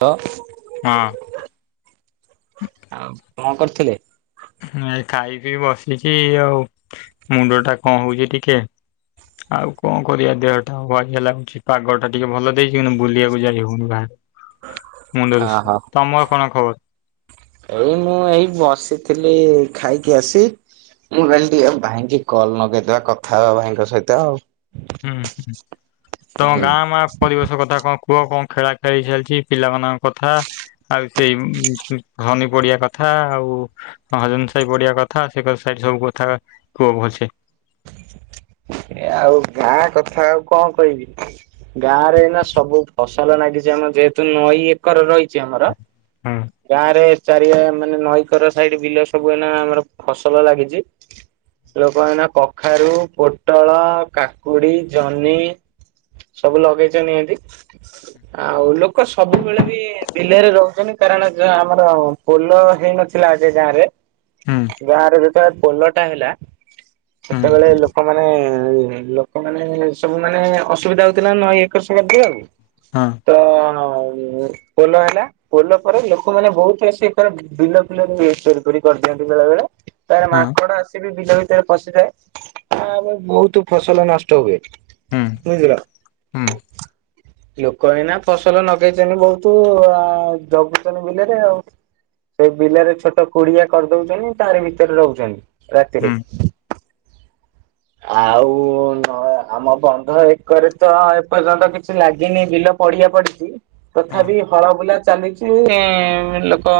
ତ। ହଁ ଆଉ କଣ କରୁଥିଲେ? ମୁଁ ଏଇ ଖାଇ ପିଇ ବସିଛି ଆଉ ମୁଣ୍ଡ ଟା କଣ ହଉଛି ଟିକେ। ଆଉ କଣ କରିବା ଦେହଟା ଅବାଗିଆ ଲାଗୁଛି ପାଗ ଟା ଟିକେ ଭଲ ଦେଇଚି କିନ୍ତୁ ବୁଲିବାକୁ ଯାଇ ହଉନି ବାହାର। ମୁଣ୍ଡ ଦୋଷ ଅହୋ ତମର କଣ ଖବର? ଏଇ ମୁଁ ଏଇ ବସିଥିଲି ଖାଇକି ଆସି। ମୁଁ କହିଲି ଟିକେ ଭାଇଙ୍କି କଲ ନଗେଇଦେବା କଥା ହବା ଭାଇଙ୍କ ସହିତ ଆଉ। ହୁଁ ହୁଁ ତମ ଗାଁ ମା ପରିବେଶ କଥା କଣ କୁହ କଣ ଖେଳା ଖେଳି ଚାଲିଛି ପିଲାମାନଙ୍କ କଥା ଆଉ ସେଇ ଉଁ ଧନୀ ପଡିଆ କଥା। ଆଉ ହଜନ ସାହି ପଡିଆ କଥା ସେ ସବୁ କଥା କୁହ ଭଲସେ ଆଉ ଗାଁ କଥା ଆଉ କଣ କହିବି ଗାଁ ରେ ଏଇ ନା ସବୁ ଫସଲ ଲାଗିଛି ଆମ ଯେହେତୁ ନଈ ଏକର ରହିଛି ଆମର ହୁଁ ଗାଁ ରେ ଚାରିଆ ମାନେ ନଈକର ସାଇଡ ବିଲ ସବୁ ଏନା ଆମର ଫସଲ ଲାଗିଛି ଲୋକମାନେ କଖାରୁ ପୋଟଳ କାକୁଡି ଜହ୍ନି ସବୁ ଲଗେଇଛନ୍ତି ଏହାତି ଆଉ ଲୋକ ସବୁବେଳେ ବି ବିଲରେ ରହୁଛନ୍ତି। କାରଣ ଯୋଉ ଆମର ପୋଲ ହେଇନଥିଲା ଆଗ ଗାଁ ରେ ହୁଁ ଗାଁରେ ଯୋଉଟା ପୋଲ ଟା ହେଲା ହୁଁ ସେତେବେଳେ ଲୋକ ମାନେ ଲୋକମାନେ ସବୁ ମାନେ ଅସୁବିଧା ହଉଥିଲା ନା ନଇ ଏକର ସେକର ଯିବାକୁ ହଁ ତ ପୋଲ ହେଲା ପୋଲ ପରେ ଲୋକମାନେ ବହୁତ ଥର ଆସି ବିଲ ଫିଲରେ ଚୋରୀ କରିଦିଅନ୍ତି ବେଳେବେଳେ ତାର ହଁ ମାଙ୍କଡ ଆସିବି ବିଲ ଭିତରେ ପଶିଯାଏ ଆଉ ଆମର ବହୁତ ଫସଲ ନଷ୍ଟ ହୁଏ। ହୁଁ ବୁଝିଲ? ହୁଁ ଲୋକ ଏଇନା ଫସଲ ଲଗେଇଛନ୍ତି ବହୁତ ଜଗୁଛନ୍ତି ବିଲରେ ଆଉ ସେ ବିଲରେ ଛୋଟ କୁଡିଆ କରିଦଉଛନ୍ତି ତାରି ଭିତରେ ରହୁଛନ୍ତି ହୁଁ ରାତିରେ ଆଉ ନ ଆମ ବନ୍ଧ ଏକରେ ତ ଏପର୍ଯ୍ୟନ୍ତ କିଛି ଲାଗିନି ବିଲ ପଡିଆ ପଡିଛି ହଁ ତଥାପି ହଳ ବୁଲା ଚାଲିଛି ଲୋକ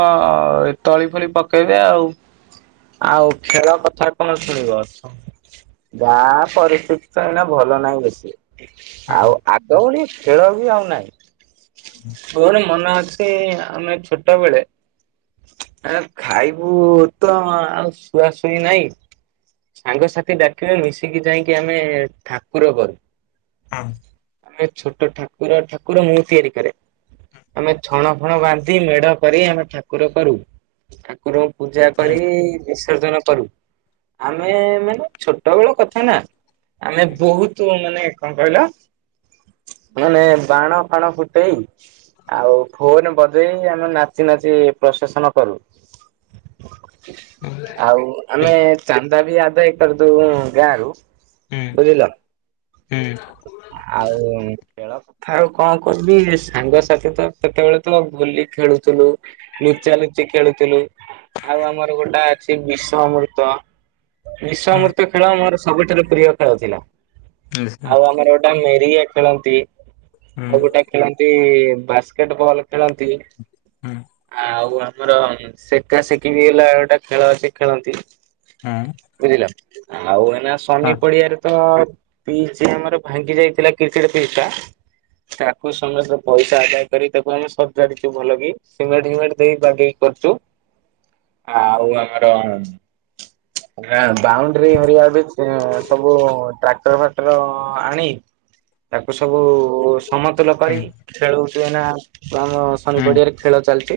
ତଳି ଫଳି ପକେଇବେ ଆଉ ଆଉ ଖେଳ କଥା କଣ ଶୁଣିବ ଅଛ ଗାଁ ପରିସ୍ଥିତି ତ ଏଇନା ଭଲ ନାହିଁ ବେଶି ହଁ ଆଉ ଆଗ ଭଳି ଖେଳ ବି ଆଉ ନାହିଁ ତୋର ମନ ଅଛି ଆମେ ଛୋଟ ବେଳେ ଆ ଖାଇବୁ ତ ଆଉ ଶୁଆ ଶୁଇ ନାହିଁ ସାଙ୍ଗସାଥି ଡାକିବେ ମିଶିକି ଯାଇକି ଆମେ ଠାକୁର କରୁ ହଁ। ଆମେ ଛୋଟ ଠାକୁର ଠାକୁର ମୁଁ ତିଆରି କରେ ଆମେ ଛଣ ଫଣ ବାନ୍ଧି ମେଢ କରି ଆମେ ଠାକୁର କରୁ ଠାକୁରଙ୍କୁ ପୂଜା କରି ବିସର୍ଜନ କରୁ ଆମେ ମାନେ ଛୋଟ ବେଳ କଥା ନା ଆମେ ବହୁତ ମାନେ କଣ କହିଲ ମାନେ ବାଣ ଫାଣ ଫୁଟେଇ ଆଉ ଫୋନ ବଜେଇ ଆମେ ନାଚି ନାଚି ପ୍ରୋସେସନ କରୁ ହୁଁ। ଆଉ ଆମେ ଚାନ୍ଦା ବି ଆଦାୟ କରିଦଉ ଗାଁ ରୁ ବୁଝିଲ ଆଉ ଖେଳ କଥା ଆଉ କଣ କହବି ସାଙ୍ଗସାଥି ତ କେତେବେଳେ ତ ଭୋଲି ଖେଳୁଥିଲୁ ଚାଲୁଚି ଖେଳୁଥିଲୁ ଆଉ ଆମର ଗୋଟା ଅଛି ବିଷଅମୃତ ବିଷ ଅମୃତ ଖେଳ ଆମର ସବୁଠାରୁ ପ୍ରିୟ ଖେଳ ଥିଲା ଆଉ ଆମର ଗୋଟେ ମେରି ଖେଳନ୍ତି ଆଉ ଗୋଟେ ଖେଳନ୍ତି ବାସ୍କେଟ ବଲ ଖେଳନ୍ତି ଆଉ ଆମର ସେକାସେକି ହେଲା ଗୋଟା ଖେଳ ଅଛି ଖେଳନ୍ତି ହୁଁ। ବୁଝିଲ ଆଉ ଏନା ଶନି ପଡିଆରେ ତ ପିଚ ଆମର ଭାଙ୍ଗି ଯାଇଥିଲା କ୍ରିକେଟ ପିଚଟା ତାକୁ ସମସ୍ତେ ପଇସା ଆଦାୟ କରି ତାକୁ ଆମେ ସଜାଡିଛୁ ଭଲ କି ସିମେଣ୍ଟ ଫିମେଣ୍ଟ ଦେଇ ବାଗେଇକି କରୁୁଚ ଆଉ ଆମର ବାଉଣ୍ଡ୍ରି ଘରିକା ବି ସବୁ ଟ୍ରାକ୍ଟର ଫାକ୍ଟର ଆଣି ତାକୁ ସବୁ ସମତୁଲ କରି ଖେଳଛୁ ଏନା ଆମ ଶନିପଡିଆରେ ଖେଳ ଚାଲିଛି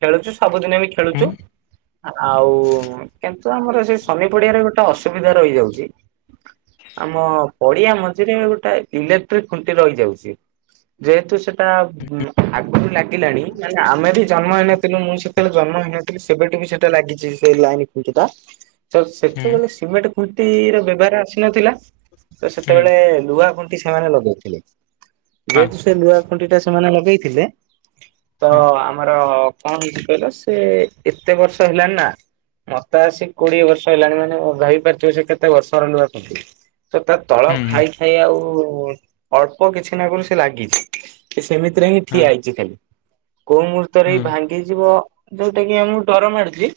ଖେଳୁଛୁ ସବୁଦିନ ବି ଖେଳୁଛୁ ଆଉ କିନ୍ତୁ ଆମର ଶନି ପଡିଆରେ ଗୋଟେ ଅସୁବିଧା ରହିଯାଉଛି ଆମ ପଡିଆ ମଝିରେ ଗୋଟେ ଇଲେକ୍ଟ୍ରିକ ଖୁଣ୍ଟି ରହିଯାଉଛି ଯେହେତୁ ସେଟା ଆଗରୁ ଲାଗିଲାଣି ମାନେ ଆମେ ବି ଜନ୍ମ ହେଇନଥିଲୁ ମୁଁ ସେତେବେଳେ ଜନ୍ମ ଥିଲି ସେବେଠୁ ବି ସେଇଟା ଲାଗିଛି ସେ ଲାଇନ୍ ଖୁଣ୍ଟିଟା ସେତେବେଳେ ସିମେଣ୍ଟ ଖୁଣ୍ଟି ର ବ୍ୟବହାର ଆସିନଥିଲା, ତ ସେତେବେଳେ ଲୁହା ଖୁଣ୍ ସେମାନେ ଲଗେଇଥିଲେ ଯେହେତୁ ସେ ଜୁଆ ଖୁଣ୍ଟିଟା ସେମାନେ ଲଗେଇଥିଲେ ତ ଆମର କଣ ହେଇଛି କହିଲ ସେ ଏତେ ବର୍ଷ ହେଲାଣିି ନା ମତେ ଆସି କୋଡିଏ ବର୍ଷ ଷ ହେଲାଣି ମାନେ ଭାବପାରୁଥିବ ସେ କେତେ ବର୍ଷ ରିଲ ତ ତା ତଳ ଖାଇ ଖାଇ ଆଉ ଅଳ୍ପ କିଛି ନା କରୁ ସେ ଲାଗିଛି ସେମିତିରେ ହିଁ ଠିଆ ହେଇଛି ଖାଲି କୋଉ ମୁହୂର୍ତ୍ତରେ ଏଇ ଭାଙ୍ଗି ଯିବ ଯୋଉଟା କି ଆମକୁ ଡର ମାରିଛି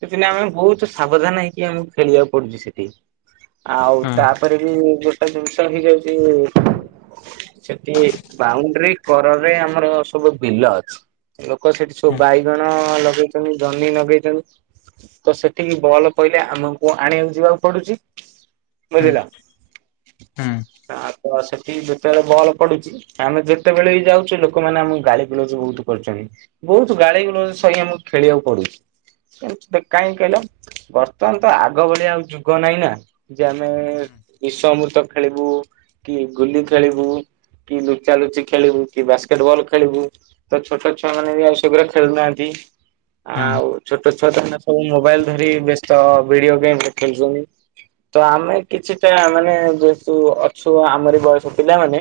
ସେଥିନ ଆମେ ବହୁତ ବଧା ନହିଁ କି ଆମକୁ ଖେଳିବାକୁ, ପଡୁଛି ସେଠି ଆଉ ତାପରେ ବି ଗୋଟେ ଜିନିଷ ହେଇଯାଉଛି ସେ ସେଠି ବାଉଣ୍ଡରି କରରେ ଆମର ସବୁ ବିଲ ଅଛି ଲୋକ ସେଠି ସବୁ ବାଇଗଣ ଲୋକ ଗେଇ ଜହ୍ନି ଲଗେଇଛନ୍ତି ତ ସେଠିକି ଭଲ କହିଲେ ଆମକୁ ଆଣିବାକୁ ଯିବାକୁ ପଡୁଛି ବୁଝିଲ। ହୁଁ। ହଁ ତ ସେଠି ଯେତେବେଳେ ବଲ ପଡୁଛି ଆମେ ଯେତେବେଳେ ବି ଯାଉଛୁ ଲୋକମାନେ ଆମକୁ ଗାଳି ବୁଳଉଛି ବହୁତ ବହୁତ ଗାଳି ଗୁଲ ସ ଆମକୁ ଖେଳିବାକୁ ପଡୁଛି କାହିଁକି କହିଲ ବର୍ତ୍ତମାନ ତ ଆଗ ଭଳିଆ ଆଉ ଯୁଗ ନହିଁ ନା ଯେ ଆମେ ବିଷମୃତ ଖେଳିବୁ କି ଗୁଲି କଳିବୁ କି ଲୁଚା ଲୁଚି ଖେଳିବୁ କି ବାସ୍କେଟ ବଲ ଖେଳିବୁ, ତ ଛୋଟ ଛୁଆ ମାନେ ବି ଆଉ ସବୁରେ ଖେଳୁନାହାନ୍ତି। ଆଉ ଛୋଟ ଛୋ ମ ସବୁ ମୋବାଇଲ ଧରି ବସ୍ତ ଭିଡିଓ ଗେମରେ ଖେୁଛନ୍ତି ତ ଆମେ କିଛିଟା ମାନେ ଯେହେତୁ ଅଛୁ ଆମରି ବୟସ ପିଲାମାନେ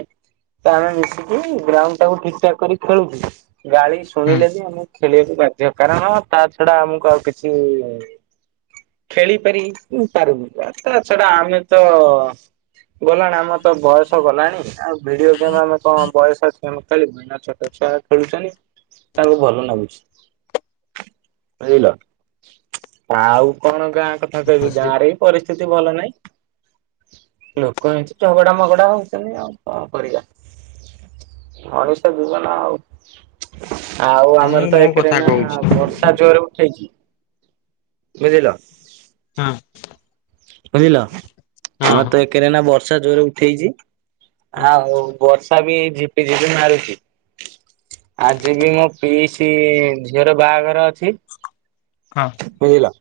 ତ ଆମେ ମିଶିକି ଗ୍ରାଉଣ୍ଡ ଟାକୁ ଠିକ ଠାକ କରିିକ ଖେଳୁଛୁ ଗାଳି ଶୁଣିଲେ ବି ଆମକୁ ଖେଳିବାକୁ ବାଧ୍ୟ କାରଣ ତା ଛଡା ଆମକୁ ଆଉ କିଛି ଖେଳି ପାରି ପାରୁନି ତା ଛଡା ଆମେ ତ ଗଲାଣି ଆମର ତ ବୟସ ଗଲାଣି ଆଉ ଭିଡିଓ ଗେମ ଆମେ କଣ ବୟସ ଛ ଖାଲି ଭନା ଛୋଟ ଛୁଆ ଖେଳୁଛନ୍ତି ତାଙ୍କୁ ଭଲ ଲାଗୁଛି ବୁଝିଲ। ଆଉ କଣ ଗାଁ କଥା କହିବି ଗାଁ ବସି- ରେ ବି ପରିସ୍ଥିତି ଭଲ ନହିଁ ଲୋକ ଏତି ଝଗଡା ମଗଡା ହଉଛନ୍ତି ଆଉ କଣ କରିବା ହଣିଷା ଯିବ ନା ଆଉ ଆଉ ମୁଁ ଆମର ତ ମୋ ଏଥିରେ କଥା ନା କହୁଛି ବର୍ଷା ଜୋରେ ଉଠେଇଛି ବୁଝିଲ ହଁ। ବୁଝିଲ ହଁ ଆମର ତ ଏକରେ ନା ବର୍ଷା ଜୋରେ ଉଠିଇଛି ଆଉ ବର୍ଷା ବି ଝିପି ଝିପି ମାରୁଛି ଆଜି ବି ମୋ ପିଇ ସ ଝିଅର ବାହାଘର ଅଛି ହଁ ବୁଝିଲ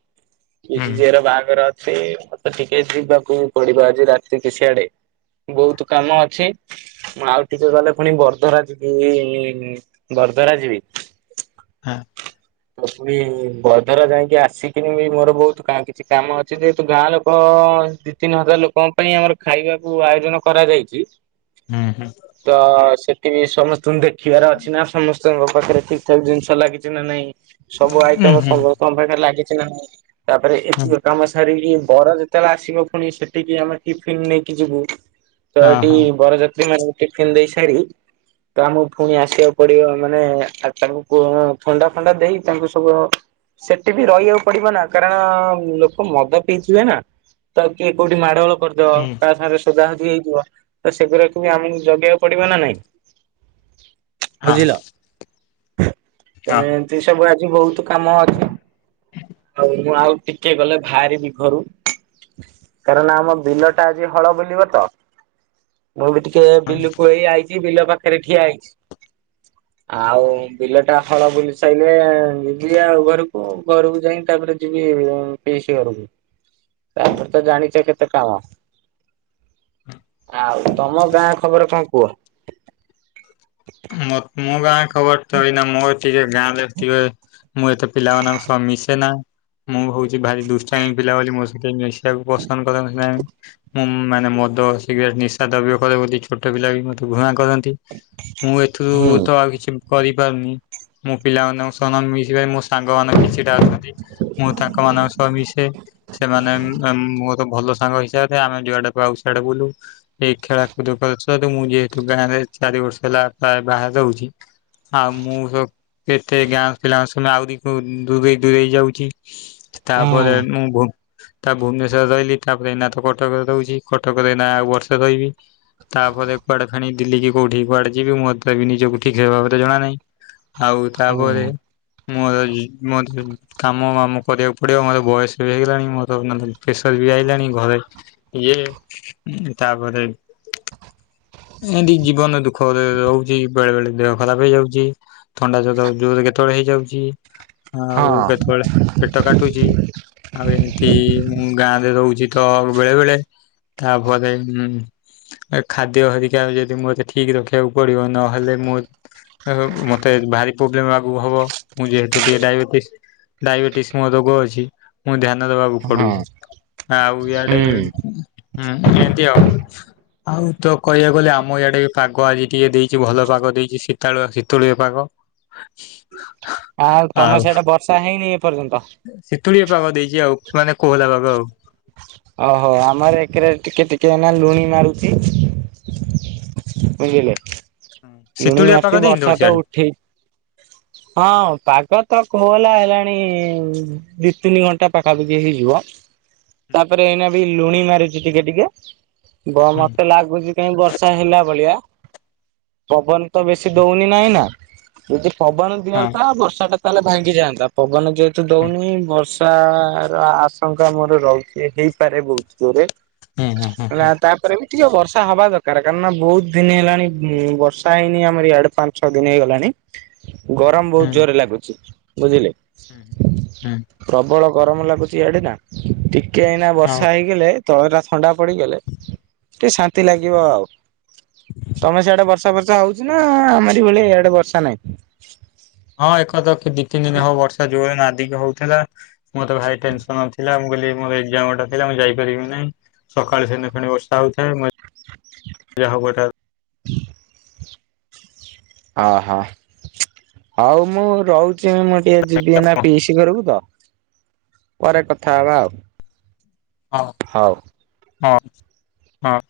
ହୁଁ କିଛିଝର ବାହାଘର ଅଛି ଆଉ ତ ଟିକେ ଯିବାକୁ ପଡିବ ଆଜି ରାତି କିଛିଆଡେ ବହୁତ କାମ ଅଛି ଆଉ ଟିକେ ଗଲେ ପୁଣି ବର୍ଧରା ଯିକି ବର୍ଦ୍ଧାରା ଯିବି ହଁ ତ ପୁ ବଦର ଯାଇକି ଆସିକିନି ବି ମୋର ବହୁତ କିଛି କାମ ଅଛି ଯେହେତୁ ଗାଁର ଲ ଦି ତିନି ହଜାର ଲୋକଙ୍କ ପାଇଁ ଆମର ଖାଇବାକୁ ଆୟୋଜନ କରାଯାଇଛି। ହୁଁ ହୁଁ ତ ସେଠି ସମସ୍ତଙ୍କୁ ଦେଖିବାର ଅଛି ନା ସମସ୍ତ ଙ୍କ ପାଖରେ ଠିକ ଠାକ ଜିନିଷ ଲାଗିଛି, ନା ନାଇଁ ସବୁ ହୁଁ ଆଇଟମ ହୁଁ ସମସ୍ତଙ୍କ ପାଖରେ ଲାଗିଛି ସିନା ତାପରେ ହଁ ଏତିକ କାମ ସାରିକି ବର ଯେତେବେଳେ ଆସିବ ପୁଣି ସେଟିକି ଆମେ ଟିଫିନ ନେଇକି ଯିବୁ। ତ ଏଠି ବରଯା ତ୍ରୀ ମାନଙ୍କୁ ଟିଫନ୍ ଦେଇ ସାରି ତ ଆମକୁ ପୁଣି ଆସିବାକୁ ପଡିବ ମାନେ ଆ ତାଙ୍କୁ ଥଣ୍ଡା ଫଣ୍ଡା ଦେଇ ତାଙ୍କୁ ସବୁ ସେଟି ବି ରହିବାକୁ ପଡିବ ନା କାରଣ ଲୋକ ମଦ ପିଇ ଥିବେ ନା ତ କିଏ କୋଉଠି ମାଡଗୋଳ କରିଦବ। ହଁ କାହା ସାଙ୍ଗରେ ସୁଦାସ ଧି ହେଇଯିବ ତ ସେଗୁରାକ ବି ଆମକୁ ଜଗିବାକୁ ପଡିବ ନା ନାଇଁ? ହଁ। ବୁଝିଲ। ତ ଏମିତି ସବୁ ଆ ଜି ବହୁତ କାମ ଅଛି ଆଉ ମୁଁ ଆଉ ଟିକେ ଗଲେ ବାହାରିବି। ଘରୁ କାରଣ ଆମ ବିଲଟା ଆଜି ହଳ ବୁଲିବ ତ। ମୁଁ ବି ଟିକେ ହଁ ବିଲକୁୁ ଏଇ ଆଇଚି। ବିଲ ପାଖରେ ଠିଆ ହେଇଛି। ଆଉ ହଁ ବିଲଟା ହଳ ବୁଲି ସାଇଲେ ଯିବି ଆଉ ଘରକୁ ଘରକୁ ଯାଇ ତାପରେ ଯିବି ପଇସି ଘରକୁ। ତାପରେ ତ ଜାଣିଚ କେତେ କାାମ। ଆଉ ତୋମ ଗାଁ ଖବର କଣ କୁହ? ମୋ ମୋ ଗାଁ ଖବର ତ ଏଇ ନା ମୋର ଟିକେ ଗାଁରେ ଟିକେ ମୁଁ ଏତେ ପିଲାମାନଙ୍କ ସହ ମିଶିନା। ମୁଁ ହଉଛି ଭାରି ଦୁଷ୍ଟାମି ପିଲା ବୋଲି ମୋ ସହିତ ମିଶ ତାକୁ ପସନ୍ଦ କରନ୍ତି ନାହିଁ। ମୁଁ ମାନେ ମଦ ସିଗରେଟ୍ ନିଶା ଦ୍ରବ୍ୟ କରେ ବୋଲି ଛୋଟ ପିଲା ବି ମୋତେ ଘୂଣା କରନ୍ତି। ମୁଁ ଏଥିରୁ ହୁଁ ତ ଆଉ କିଛି କରିପାରୁନି। ମୁଁ ପିଲାମାନଙ୍କ ସହ ନ ମିଶି ମୋ ସାନ୍ ଙ୍ଗମାନେ କିଛିଟା ଅଛନ୍ତି ମୁଁ ତାଙ୍କ ମାନଙ୍କ ସହ ମିଶେ ସେମାନେ ଉଁ, ଆମ ମୋ ଭଲ ସାଙ୍ଗ ହିସାବରେ ଆମେ ଯୁଆଡେ ପାଉ ସିଆଡେ ବୁଲୁ। ଏଇ ଖେଳା କୁଦ କରିୁଥିବାରୁ ମୁଁ ଯେହେତୁ ଗାଁରେ ଏ ଚାରି ବର୍ଷ ହେଲା ପ୍ରାୟ ବାହାରେ ରହୁଛି। ଆଉ ମୁଁ ସ- କେତେ ଗାଁ ପିଲା ସମୟ ଆଉରି କୋଉ ଦୂରେଇ ଦୂରେଇ ଯାଉଛି। ହୁଁ ତାପରେ ମୁଁ ଭୁବ ତ ଭୁବନେଶ୍ଵର ରହିଲି ତାପରେ ଏଇନା ଥ କଟକରେ ରହୁଛି। କଟକରେ ଏଇନା ଆଉ ବର୍ଷେ ରହିବି। ତାପରେ କୁଆଡେ ଫେଣି ଦିଲ୍ଲୀ କି କୋଉଠି କୁଆଡେ ଯିବି ମୋତେ ବି ନିଜକୁ ଠିକ୍ ସେ ଭାବରେ ଜଣା ନାହିଁ। ଆଉ ହୁଁ ତାପରେ ମୋର ଯି ମୋର ସବୁ କାମ ଆମକୁ କରିବାକୁ ପଡିବ ମୋର ବୟସ ବି ହେଇଗଲାଣି। ମୋର ମାନେ ପ୍ରେସର ବି ଆଇଲାଣି ଘରେ କି ଇଏ ଉଁ, ତାପରେ ଏଠି ଜୀବନ ଦୁଃ ଖରେ ରହୁଚି। ବେଳେ ବେଳେ ଦେହ ଖରାପ ହେଇଯାଉଚି। ଥଣ୍ଡା ଜ୍ଵର ଜୋରେ କେତେବେଳେ ହେଇଯାଉଚି। ହଁ ଆଉ କେତେବେଳେ ପେଟ କାଟୁଚି। ଆଉ ଏମିତି ମୁଁ ଗାଁରେ ରହୁଚି ତ ବେଳେ ବେଳେ ତାପରେ ଉଁ, ଏ ଖାଦ୍ୟ ହେରିକା ଯଦି ମୋତେ ଠି ଠିକ ରଖିବାକୁ ପଡିବ। ନହେଲେ ମୁଁ ଏବେ ମୋତେ ଭାରି ପ୍ରୋବ୍ଲେମ୍ ଆଗକୁ ହବ। ମୁଁ ଯେହେତୁ ଟିକେ ଡାଇବେଟିସ୍ ଡାଇବେଟିସ୍ ମୋ ରୋଗ ଅଛି। ମୁଁ ଧ୍ୟାନ ନ ଦେବାକୁ ହଁ ପଡୁଛି। ଆଉ ଇଆଡେ ଉଁ ହୁଁ, ଏମିତି ଆଉ। ଆଉ ତ କହିବାକୁ ଗଲେ ଆମ ଇଆଡେ ପାଗ ଆଜି ଟିକେ ଦେଇଚି ଭଲ ପାଗ ଦେଇଚି ଶୀତାଳୁଆ ଶୀତୁଳୀଆ ପାଗ। ଆଉ ତୋମେ ସିଆଡେ ବର୍ଷା ହେଇନି ଏ ସିତୁଳିଆ ପାଗ ଦେଇଚି ଆଉ ମାନେ କୋହଲା ପାଗ ଆଉ। ଓହୋ ଆମର ଏକରେ ଟିକେ ଟି କେ ନା ଲୁଣି ମାରୁୁଛି ବୁଝିଲେ। ଲୁଣି ଶୀତୁଳିଆ ପାଗ ମାରୁଚି ଦେଇନି ତମ ବର୍ଷାତ ସିଆଡେ? ଉଠେଇ ହଁ ପାଗ ତ ଖୋହଲା ହେଲାଣି ଦି ତିନି ଘଣ୍ଟା ପାଖାପାଖି ହେଇଯିବ। ତାପରେ ଏଇନା ବି ଲୁଣି ମାରିଚି ଟିକେ ଟିକେ। ବ ହୁଁ ମୋତେ ଲାଗୁଚି କାହିଁ ବର୍ଷା ହେଲା ଭଳିଆ। ପବନ ତ ବେଶୀ ଦଉନି ନାହିଁ ନା। ଯଦି ପବନ ହଁ ଦିଅନ୍ତା ବର୍ଷାଟା ତାହେଲେ ଭାଙ୍ଗି ଯାଆନ୍ତା ପବନ ଯେହେତୁ ଦଉନି ରଆଶଙ୍କା ମୋର ରହୁଛି ହେଇପାରେ ବହୁତ ଜୋରେ ହୁଁ ହୁଁ ନା ହୁଁ। ତାପରେ ବି ଟିକେ ବର୍ଷା ହବା ଦରକାର କାରଣନା ବହୁତ ଦିନ ହେଲାଣି, ବର୍ଷା ହେଇନି ଆମର ଇଆଡେ ପାଞ୍ଚ ଛଅ ଦିନ ହେଇଗଲାଣି ଗରମ ବହୁତ ହୁଁ ଜୋରରେ ଲାଗୁଛି ବୁଝିଲେ ହୁଁ ହୁଁ ପ୍ରବଳ ଗରମ ଲାଗୁଛି ଆଡ଼େନା ଟିକେ ଏଇନା ହଉ ବର୍ଷା ହେଇଗଲେ ତଳେଟା ଥଣ୍ଡା ପଡିଗଲେ ଟିକେ ଶାନ୍ତି ଲାଗିବ ଆଉ। ତମେ ସେଆଡେ ବର୍ଷା ବର୍ଷା ହଉଛି ନା ଆମରି ଭଳିଆ ଏଇଆଡେ ବର୍ଷା ନାହିଁ ହଁ। ଏକ ତ ଦି ତିନି ଦିନ ହବ ବର୍ଷା ଜୋରେ ନ ଅଧିକ ହଉଥିଲା ମୋତେ ଭାରି ଟେନସନ ଥିଲା। ମୁଁ କହିଲି ମୋର ଏଜାମଟା ଥିଲା ମୁଁ ଯାଇପାରିବି କି ନାହିଁ। ସକାଳେ [unintelligible] [inaudible] ଅହୋ ହଉ ମୁଁ ରହୁଛି। ମୁଁ ଟିକେ ଯିବି ଏଇନା ପିଇସି ଘରକୁ ତ ପରେ କଥା ହବା ଆଉ। ହଉ। ହଁ-ହଁ।